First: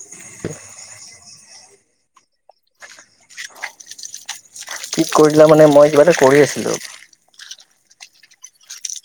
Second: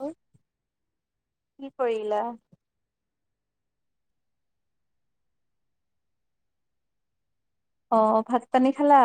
কি কৰিলা কি কৰিলা মানে মই কিবা এটা কৰি আছিলোঁ। অহ ভাত পানী খালা?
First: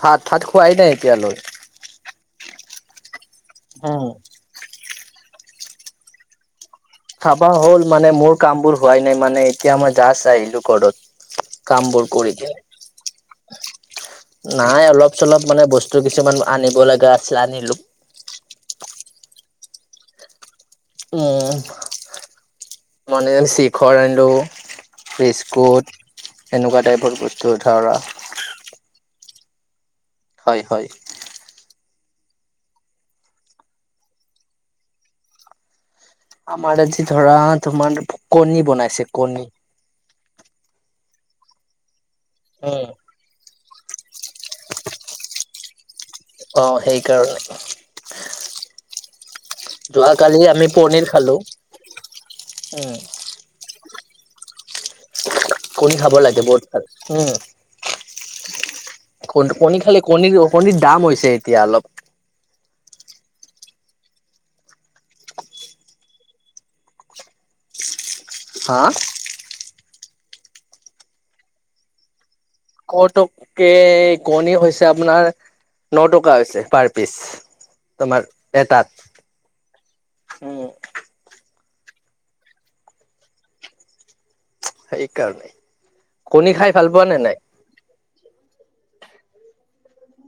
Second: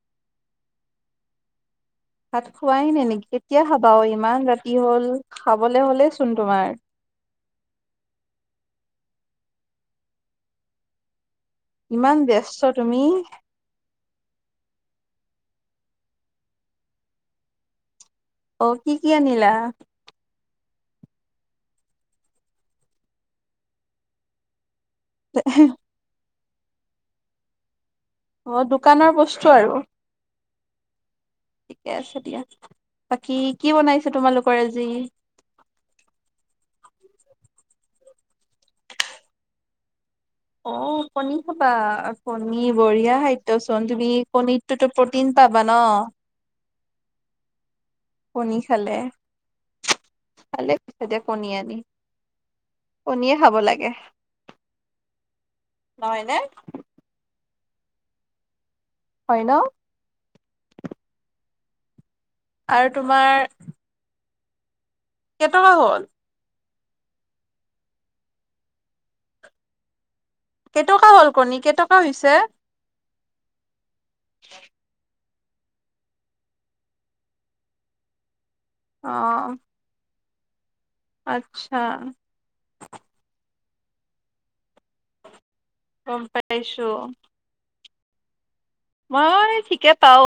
ভাত ভাত খোৱাই নাই এতিয়ালৈ ভাত খোৱাই নে নেকি কেতিয়া খাবা উম। ইমান ৰাতি হল খাবলৈ হলে চোন তোমাৰ খাবা হ'ল মানে মোৰ কাম বোৰ হোৱাই নাই মানে এতিয়া মই জাষ্ট আহিলো ঘৰত। কাম বোৰ ইমান কৰি কিনে। ব্যস্ত তুমি নাই অলপ চলপ মানে বস্তু কিছুমান আনিব লগা আছিল আনিলো। অ', কি কি আনিলা? উম মানে শিখৰ আনিলোঁ, বিস্কুট এনেকুৱা টাইপৰ বস্তু ধৰা অ দোকানৰ বস্তু আৰু হয় হয় ঠিকে আছে দিয়া বাকী কি বনাইছে তোমালোকৰ আজি আমাৰ আজি ধৰা তোমাৰ কণী বনাইছে কণী। অ কণী খাবা কণী উম। বঢ়িয়া খাদ্য। তুমি কণী টোত টৌ প্ৰ'টিন পাবা ন। অ সেইকাৰণে কণী খালে যোৱাকালি আমি ভালেই পিছে পনিৰ দিয়া খালো কণী আনি উম। কণীয়ে খাব লাগে। কণী খাব নহয় নে? লাগে বহুত ভাল উম। হয় কণ ন? কণী খালে কণীৰ কণীৰ দাম হৈছে এতিয়া অলপ। আৰু তোমাৰ কেইটকা হ'ল। হা কেইটকা হল কণী কেইটকা হৈছে? কটকে কণী হৈছে আপোনাৰ, ন টকা হৈছে পাৰ পিচ তোমাৰ আহ অ। আচ্ছা। সেইকাৰণেই গম কণী খাই পাইছো ভাল পোৱা নে নাই। মই ঠিকে পাও।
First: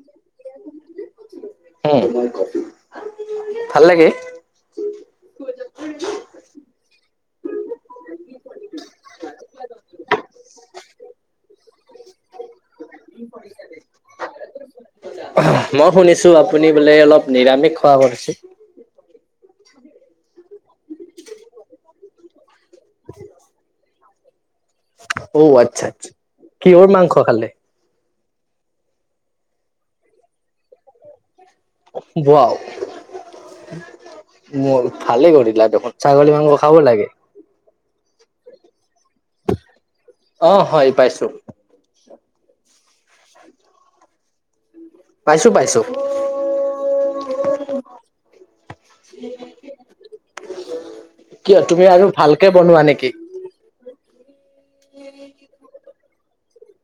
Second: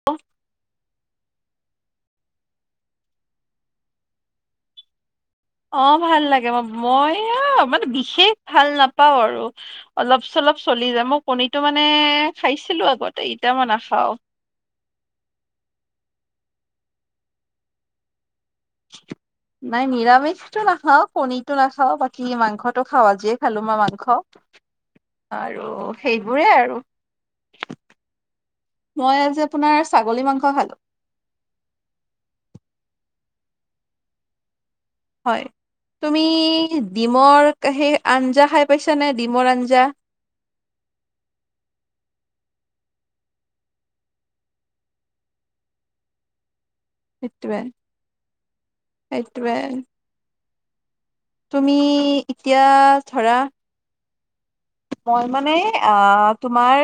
উ ভাল লাগে। অ ভাল লাগে ম মই অ মানে বিশেষ ভাল নাপাও আৰু অলপ চ। অলপ চলি যায় মই কণীটো মানে খাইছিলোঁ আগতে এতিয়া মই নাখাওঁ। মই শুনিছো আপুনি বোলে অলপ নিৰামিষ খোৱা কৰিচে। নাই নিৰামিষটো নাখাও কণীটো নাখাওঁ বাকী মাংসটো খাওঁ আজিয়ে খালো মই মাংস। অ আৰু আচ্ছা আচ্ছা সেইবোৰেই আৰু। কিহৰ মাংস খালে মই আজি আপোনাৰ ছাগলী মাংস খালো। উৱাও ম ভালে হয় কৰিলা দেখোন তুমি ছাগলী মাংস খাব লাগে। ডিমৰ সেই আঞ্জা খাই পাইছা নে ডিমৰ আঞ্জা। অ হয় পাইছো পাইছো পাইছো। সেইটোৱেই সেইটোৱেই। কিয় তুমি আৰু ভালকে এতিয়া বনোৱা নেকি ধৰা। মই মানে আহ তোমাৰ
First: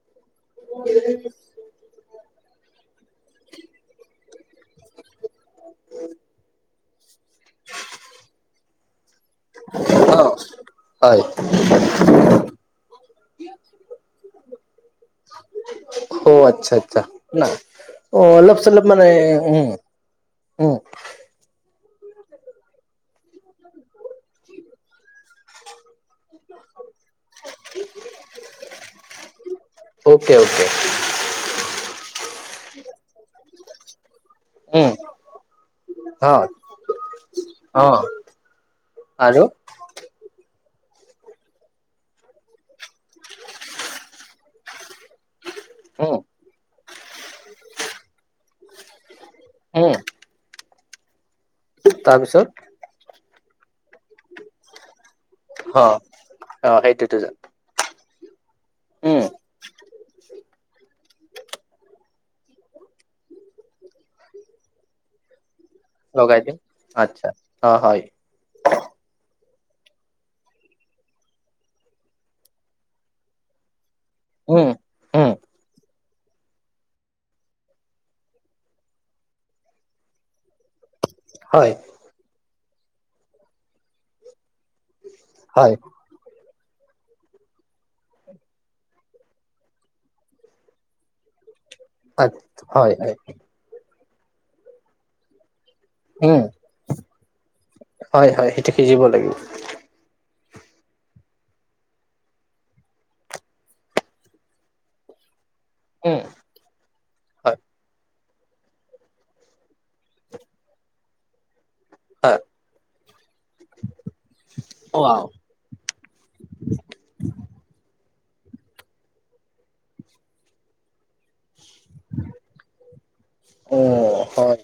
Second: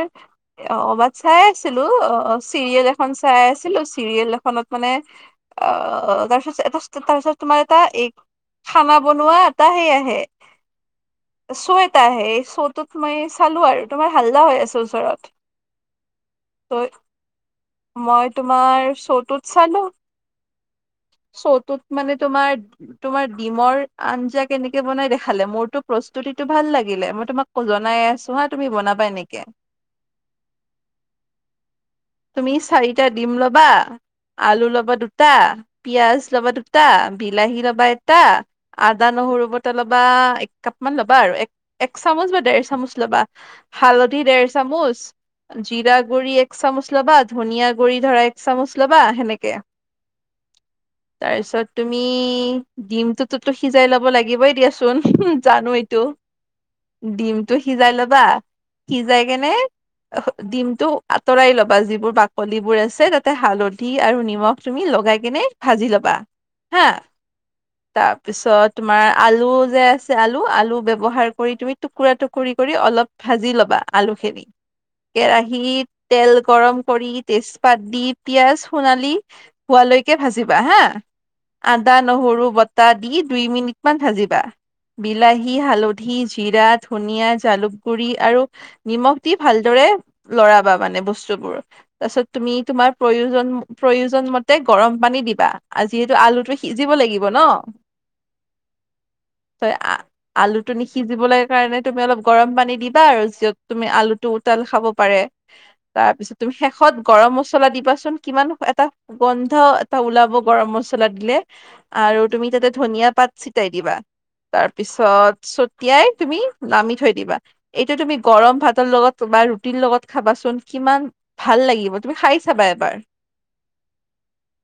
বাদ চাই আছিলো অ। অ চিৰিয়েল এখন চাই আছিলো চিৰিয়েল এখনত মানে অ তাৰপিছত এটা তাৰপিছত। তোমাৰ এটা এই খানা। বনোৱা এটা সেই আহে অ হয় চ' এটা আহে চ। মই চালো আৰু তোমাৰ হাল্লা হৈ আছে ওচৰত ত। মই অলপ চলপ তোমাৰ মানে চৌতত উম চালো উম চৌতত। মানে তোমাৰ তোমাৰ ডিমৰ আঞ্জা কেনেকে বনাই দেখালে মোৰতটো প্ৰস্তুতিতটো ভাল লাগে। লে মই তোমাক জনাই আছো হা তুমি বনাবা এ নেকে। তে।। [unintelligible] তুমি চাৰিটা দিম লবা। আলু উম লবা দুটা পিয়াজ অ লবা দুটা বিলাহী ল'বা অ এটা আদা। আদা আৰু নহৰু বটা লবা। এক কাপ ম ল'বা আৰু এক এক চামুচ বা ডেৰ চামুচ ল'বা হালধি ডেৰ চামুচ। জিৰা উম গুৰি এক চামুচ ল'বা ধনিয়া গুৰি ধৰা এক চামুচ ল'বা সেনেকে। আহ তাৰপিছত তুমি ডিমটোতোতো সিজাই ল'ব লাগিবই দিয়াচোন। জানো অ এইটো অ সেইটোতো যাম ডিমটো সিজাই ল'বা। সিজাই উম কেনে ডিমটো আঁতৰাই লবা। বা যিবোৰ বাকলি বোৰ আছে তাতে হালধি আৰু নিমখ তুমি লগাই কেনে, ভাজি ল'বা, লগাই দিম হা! আচ্ছা অ হয় তাৰপিছত তোমাৰ আলু। যে আছে আলু, আলু ব্যৱহাৰ কৰি তুমি টুকুৰা-টুকুৰি কৰি অলপ ভাজি ল'বা। আলুখিনি, উম উম কেৰাহীত তেল। গৰম কৰি তেজপাত দি পিয়াঁজ সোণালী হোৱালৈকে ভাজিবা হা! হয় আদা-নহৰু বটা দি দুই মিনিটমান ভাজিবা। বিলাহি, হয় হালধি জিৰা, ধনীয়া, জালুক গুৰি আৰু নিমখ দি ভালদৰে লৰাবা মানে বস্তু। তাৰ পিছত হয় তুমি তোমাৰ হয় হয় প্ৰয়োজন, প্ৰয়োজনমতে গৰম পানী দিবা। যিহেতু উম আলুটো সিজিব লাগিব ন? হয় হয় সেইটো সিজিব লাগিব আলুটো নিসিজিবলৈ কাৰণে তুমি অলপ গৰম পানী দিবা আৰু। য'ত তুমি আলুটো উতাল খাব পাৰে। উম তাৰপিছত তুমি শেষত গৰম হয় মছলা দিবাচোন। কিমান এটা গোন্ধ এটা ওলাব, গৰম মছলা দিলে। আৰু হয় তুমি তাতে ধনিয়া পাত ছটাই দিবা। ৱাও তাৰপিছত ছটিয়াই তুমি নামি থৈ দিবা। এইটো তুমি। গৰম ভাতৰ লগত বা ৰুটিৰ লগত খাবাচোন, কিমান। ভাল লাগিব, তুমি খাই চাবা এবাৰ। অ হয়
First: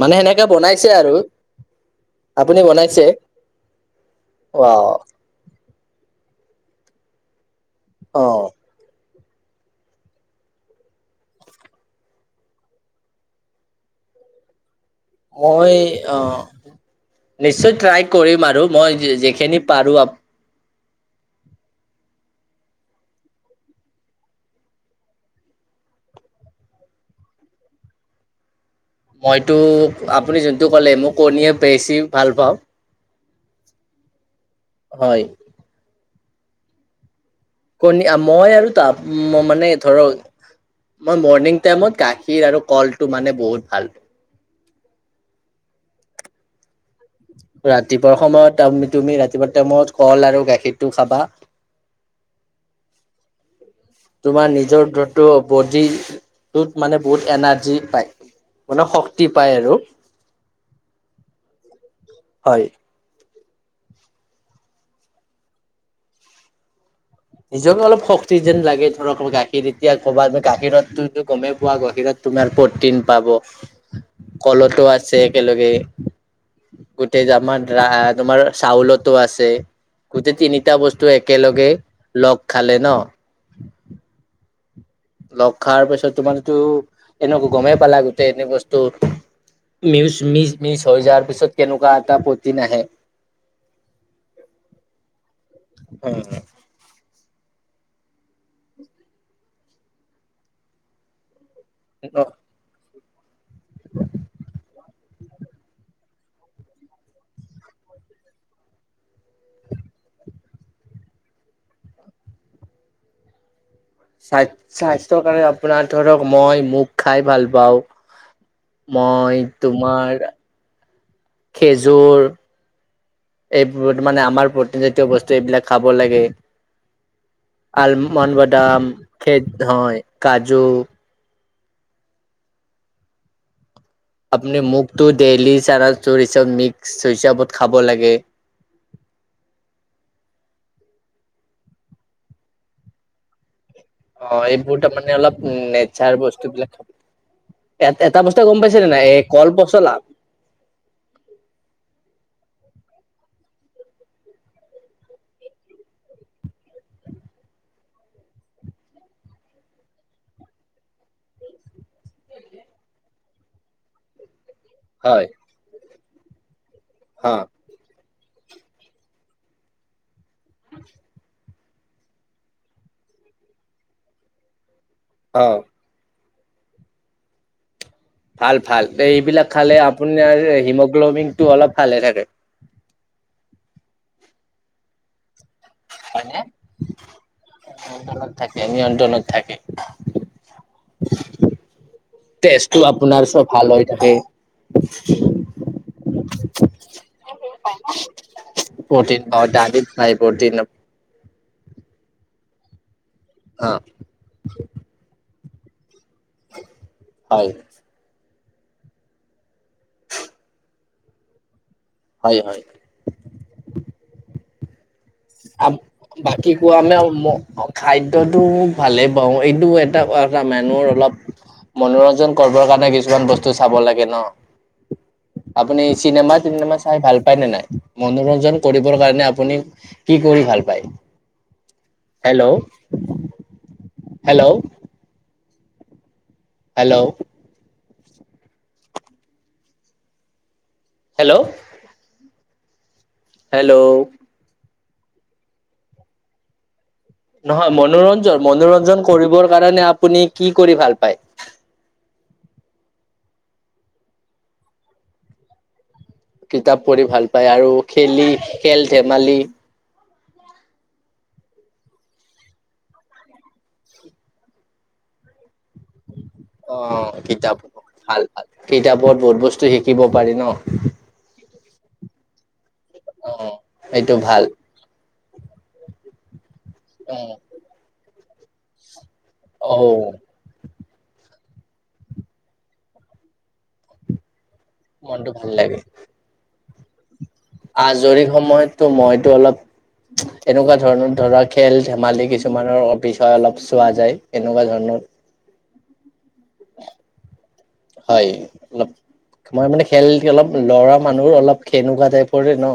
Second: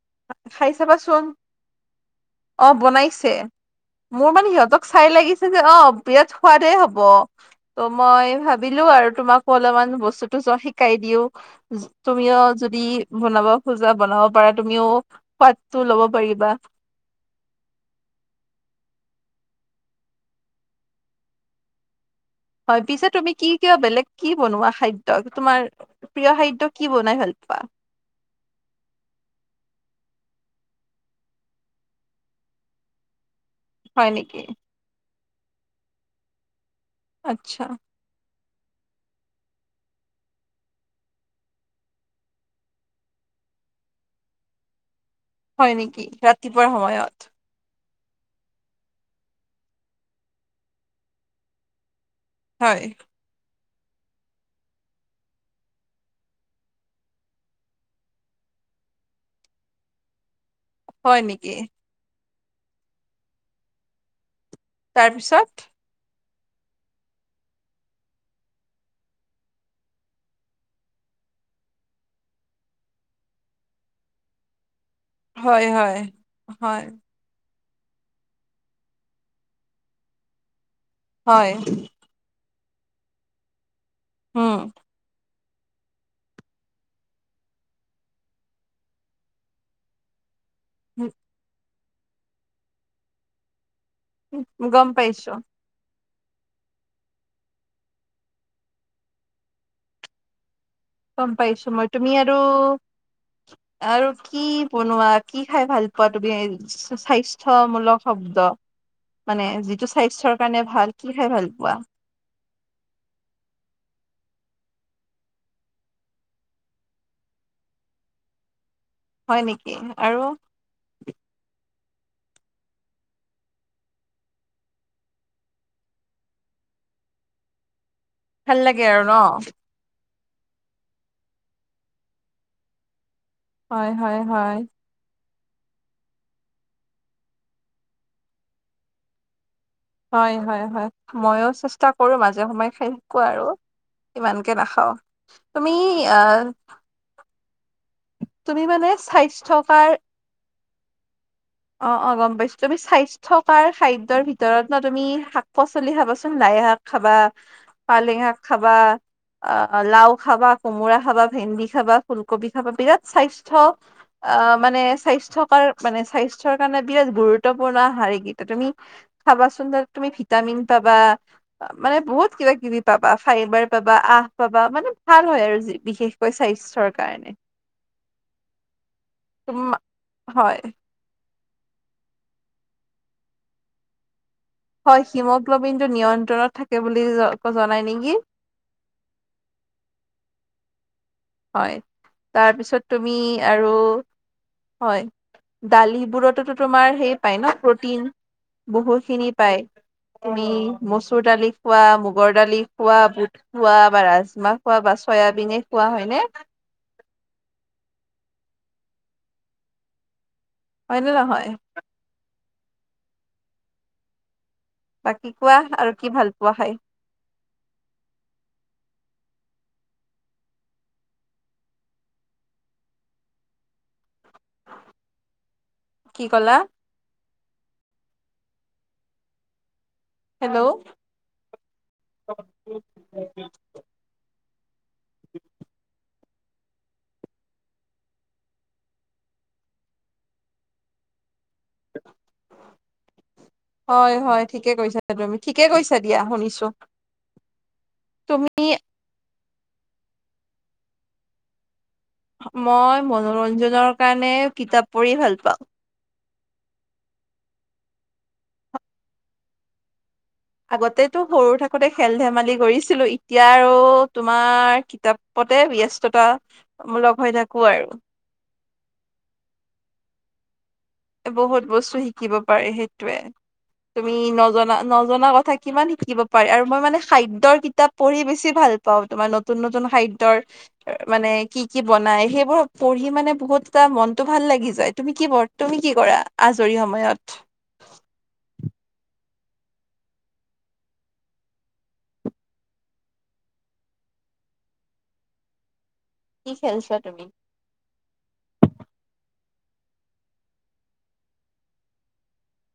মানে সেনেকে খাই বনাইছে আৰু। চাবাচোন অ' বনাইছে। মোৰ মানে সিহঁতক ৱাও চাই লাগিছে, অ' বিৰাট সোৱাদেই হ'ব। ত' অ মই ভাবিলো আৰু। তোমাকো অলপমান বস্তুতো শিকাই দিও। তুমিও যদি বনাব খোজা বনাব পাৰা। তুমিও মই, সোৱাদটো ল'ব পাৰিবা অ' নিশ্চয় ট্ৰাই কৰিম আৰু মই। যিখিনি পাৰো আপ। হয়, পিছে তুমি কি কিয় বেলেগ কি বনোৱা খাদ্য? তোমাৰ প্ৰিয় খাদ্য কি বনাই ভাল প [unintelligible] মইতো আপুনি যোনটো ক'লে মই কণীয়ে বেছি ভাল পাওঁ। হয় নেকি? হয়। আচ্ছা। কণী মই আৰু তাৰপ মানে ধৰক। মই মৰ্ণিং টাইমত গাখীৰ আৰু কলটো মানে বহুত ভাল। হয় নেকি? ৰাতিপুৱাৰ সময়ত। ৰাতিপুৱাৰ সময়ত, ত-তুমি ৰাতিপুৱা টাইমত কল আৰু গাখীৰটো খাবা। হয়। তোমাৰ নিজৰ বডিটোত মানে বহুত এনাৰ্জি পায়। মানে শক্তি পায় আৰু! হয় নেকি? হয়। তাৰপিছত? নিজকে অলপ শক্তি যেন লাগে, ধৰক গাখীৰ এতিয়া ক'বাত গাখীৰততো গমেই পোৱা, গাখীৰত। তোমাৰ প্ৰ'টিন পাব, কলতো আছে। আছে হয় একেলগে, হয় হয় গোটেই জামাৰ। তোমাৰ চাউলতো আছে, গোটেই তিনিটা বস্তু হয় একেলগে। লগ খালে ন? উম। লগ খাৰ পিছত তোমাৰেতো এনেকা গমেই পালা, গোটেই এনে বস্তু। মিউচ, মিছ মিছ হৈ যোৱাৰ পিছত কেনেকুৱা এটা প্ৰ'টিন আহে। গম পাইছো। উম। গম পাইছো, মই তুমি আৰু! আৰু কি। বনোৱা? কি খাই ভাল পোৱা তুমি? স্বাস্থ্যমূলক শব্দ। মানে যিটো স্বাস্থ্যৰ কাৰণে ভাল কি খাই ভাল পোৱা। [unintelligible] স্বাস্থ স্বাস্থ্যৰ কাৰণে আপোনাৰ ধৰক মই মুখ খাই ভাল পাওঁ। হয় মই নেকি আৰু তোমাৰ। খেজুৰ। এইবোৰত মানে আমাৰ প্ৰতিন জাতীয় বস্তু এইবিলাক খাব লাগে। আলমণ্ ভাল লাগে বাদাম আৰু ন খে হয় কাজু। হয়, হয়, হয়। দেলি চানা চোৰিচব মিক্স [unintelligible] হিচাবত খাব লাগে। হয় হয় হয় মইয়ো চেষ্টা কৰো মাজে সময়ে খাই শিকো আৰু। অ ইমানকে এইবোৰ নাখাও তাৰ মানে অলপ তুমি নেচাৰ আহ বস্তু বিলাক খাব এ এটা বস্তু গম তুমি পাইছে নে মানে নাই এই কল স্বাস্থ্য কাৰ পচলা অ অ গম পাইছো তুমি স্বাস্থ্য কাৰ খাদ্যৰ ভিতৰত ন তুমি শাক পাচলি খাবচোন লাগ লাই শাক খাবা, পালেং শাক খাবা অঁ লাওঁ খাবা, কোমোৰা খাবা, ভেন্দি খাবা, ফুলকবি খাবা বিৰাট স্বাস্থ্য অঁ মানে হয় স্বাস্থ্য কাৰ মানে স্বাস্থ্যৰ কাৰণে বিৰাট অ গুৰুত্বপূৰ্ণ হাৰ কি তুমি খাবা চুন্দৰ তুমি ভিটামিন পাবা মানে বহুত কিবা কিবি পাবা ফাইবাৰ পাবা আহ পাবা মানে ভাল অ হয় আৰু বিশেষ কৈ স্বাস্থ্যৰ কাৰণে। ভাল ভাল এইবিলাক তুম খালে আপোনাৰ হয় হিমোগ্ল'বিনটো অলপ ভালে থাকে। হয় হিম- গ্লবিন টো হয়নে? নিয়ন্ত্ৰণত থাকে বুলি জনাই নেকি নিয়ন্ত্ৰণত থাকে নিয়ন্ত্ৰণত থাকে হয় তেজটো তাৰপিছত তুমি আপোনাৰ চব ভাল আৰু হৈ থাকে। হয় দালিবোৰতোতো তোমাৰ সেই পাই ন প্ৰ'টিন বহু প্ৰটিন খিনি অ পায় দালিত পাই তুমি প্ৰটিন মচুৰ দালি খোৱা মগৰ দালি খোৱা বুট অ খোৱা বা ৰাজমাহ খোৱা বা চয়াবিনে খোৱা হয় হয় হয়নে নহয় হয় হয় বাকী কোৱা আৰু কি ভাল পোৱা বাকী খাই কোৱানে ম খাদ্যটো ভালে পাওঁ এইটো এটা এটা মানুহৰ অলপ মনোৰঞ্জন কৰিবৰ কাৰণে কিছুমান বস্তু চাব লাগে ন। আপুনি কি চিনেমা ক'লা তিনেমা চাই ভাল পাই নে নাই মনোৰঞ্জন কৰিবৰ কাৰণে আপুনি কি কৰি ভাল হেল্ল' পায় hello hello hello hello hello হয় হয় ঠিকে কৈছ [unintelligible] ঠিকে কৈছা দিয়া শুনিছো নহয় মনোৰঞ্জন তুমি মনোৰঞ্জন কৰিবৰ কাৰণে আপুনি কি কৰি ভাল পায় মই মনোৰঞ্জনৰ কাৰণে কিতাপ পঢ়ি ভাল পাওঁ কিতাপ পঢ়ি ভাল পায় আৰু খেলি খেল ধেমালি আগতেতো সৰু থাকোতে খেল ধেমালি কৰিছিলো এতিয়া আৰু তোমাৰ কিতাপ পত তে অ', ব্যস্ততামূলক হৈ কিতাপ থাকো আৰু ভাল ভাল কিতাপত বহুত বস্তু শিকিব পাৰি ন। বহুত বস্তু শিকিব পাৰি সেইটোৱে অ', সেইটো তুমি ভাল নজনা ন জনা কথা কিমান শিকিব পাৰাৰে আৰু মই মানে অ', খাদ্যৰ কিতাপ পঢ়ি বেছি ভাল পাওঁ। তোমাৰ নতুন নতুন অ', খাদ্যৰ মানে কি কি বনাই সেইবোৰ পঢ়ি মানে বহুত এটা মনতটো ভাল লাগি যায় তুমি কি মনটো ভাল বৰ্ত- তুমি লাগে। কি কৰা আজৰি সময়ত আজৰি সময়ততো মইতো অলপ এনেকুৱা ধৰণৰ ধৰা খেল ধেমালি কিছুমানৰ বিষয় অলপ চোৱা যায় এনেকুৱা ধৰণৰ হয় কি খেলচোৱা তুমি? হয় অলপ মই মানে খেল অলপ ল'ৰা মানুহ অলপ সেনেকুৱা টাইপৰে ন,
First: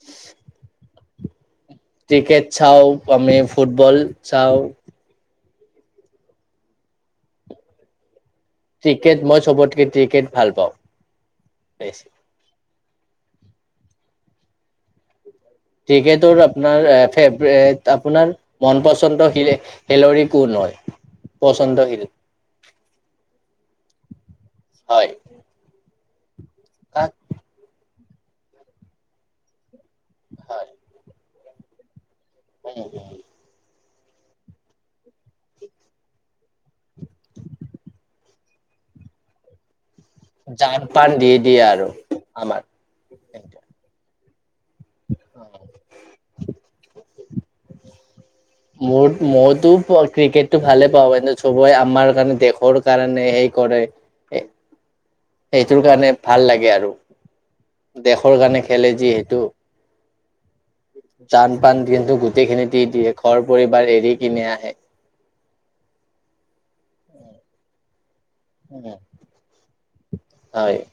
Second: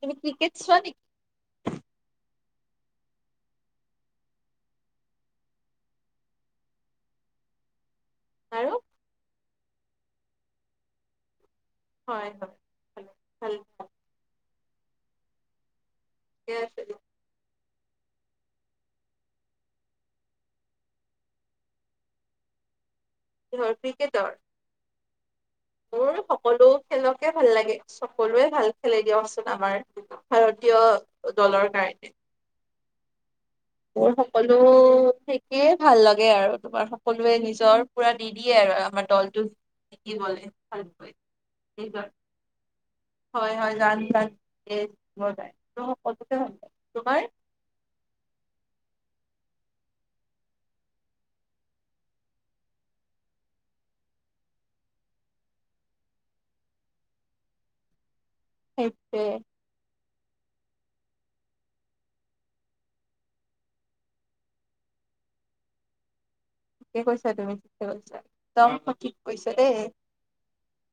তুমি ক্ৰিকেট চোৱা নেকি‌? ক্ৰিকেট চাও আমি ফুটবল চাওঁ‌, আৰু ক্ৰিকেট মই চবতকে ক্ৰিকেট ভাল পাওঁ‌। হয় হয় ভাল ক্ৰিকেট তোৰ আছে আপোনাৰ দিয়া। ফেভৰেট। আপোনাৰ মন পচন্দ শিল খেলৰি কোন হয় পচন্দ শিল [unintelligible] কিহৰ ক্ৰিকেটৰ হয় মোৰ সকলো কাক খেলকে ভাল লাগে সকলোৱে ভাল খেলে দিয়কচোন আমাৰ। ভাৰতীয় দলৰ কাৰণে, হয় উ মোৰ সকলো ঠিকেই, ভাল লাগে আৰু তোমাৰ সকলোৱে নিজৰ পুৰা দি দিয়ে আৰু আমাৰ দলটো কি যান পান দি দিয়ে আৰু আমাৰ হয় হয় গান গান যায় ক ভাল তোমাৰ [unintelligible] মোৰ মইতো ক্ৰিকেটটো ভালে পাওঁ কি চবে আমাৰ কাৰণে দেশৰ কাৰণে সেই কৰে সেইটোৰ কাৰণে ভাল লাগে আৰু। দেশৰ কাৰণে খেলে সেইটোৱে যিহেতু, যান পান কিন্তু গোটেইখিনি দি দিয়ে ঘৰ পৰিবাৰ এৰি কিনেনে আহে। [unintelligible] ঠিকে কৈছা তুমি, ঠিকে কৈছা, ‌একদম ঠিক কৈছা দেই। হয়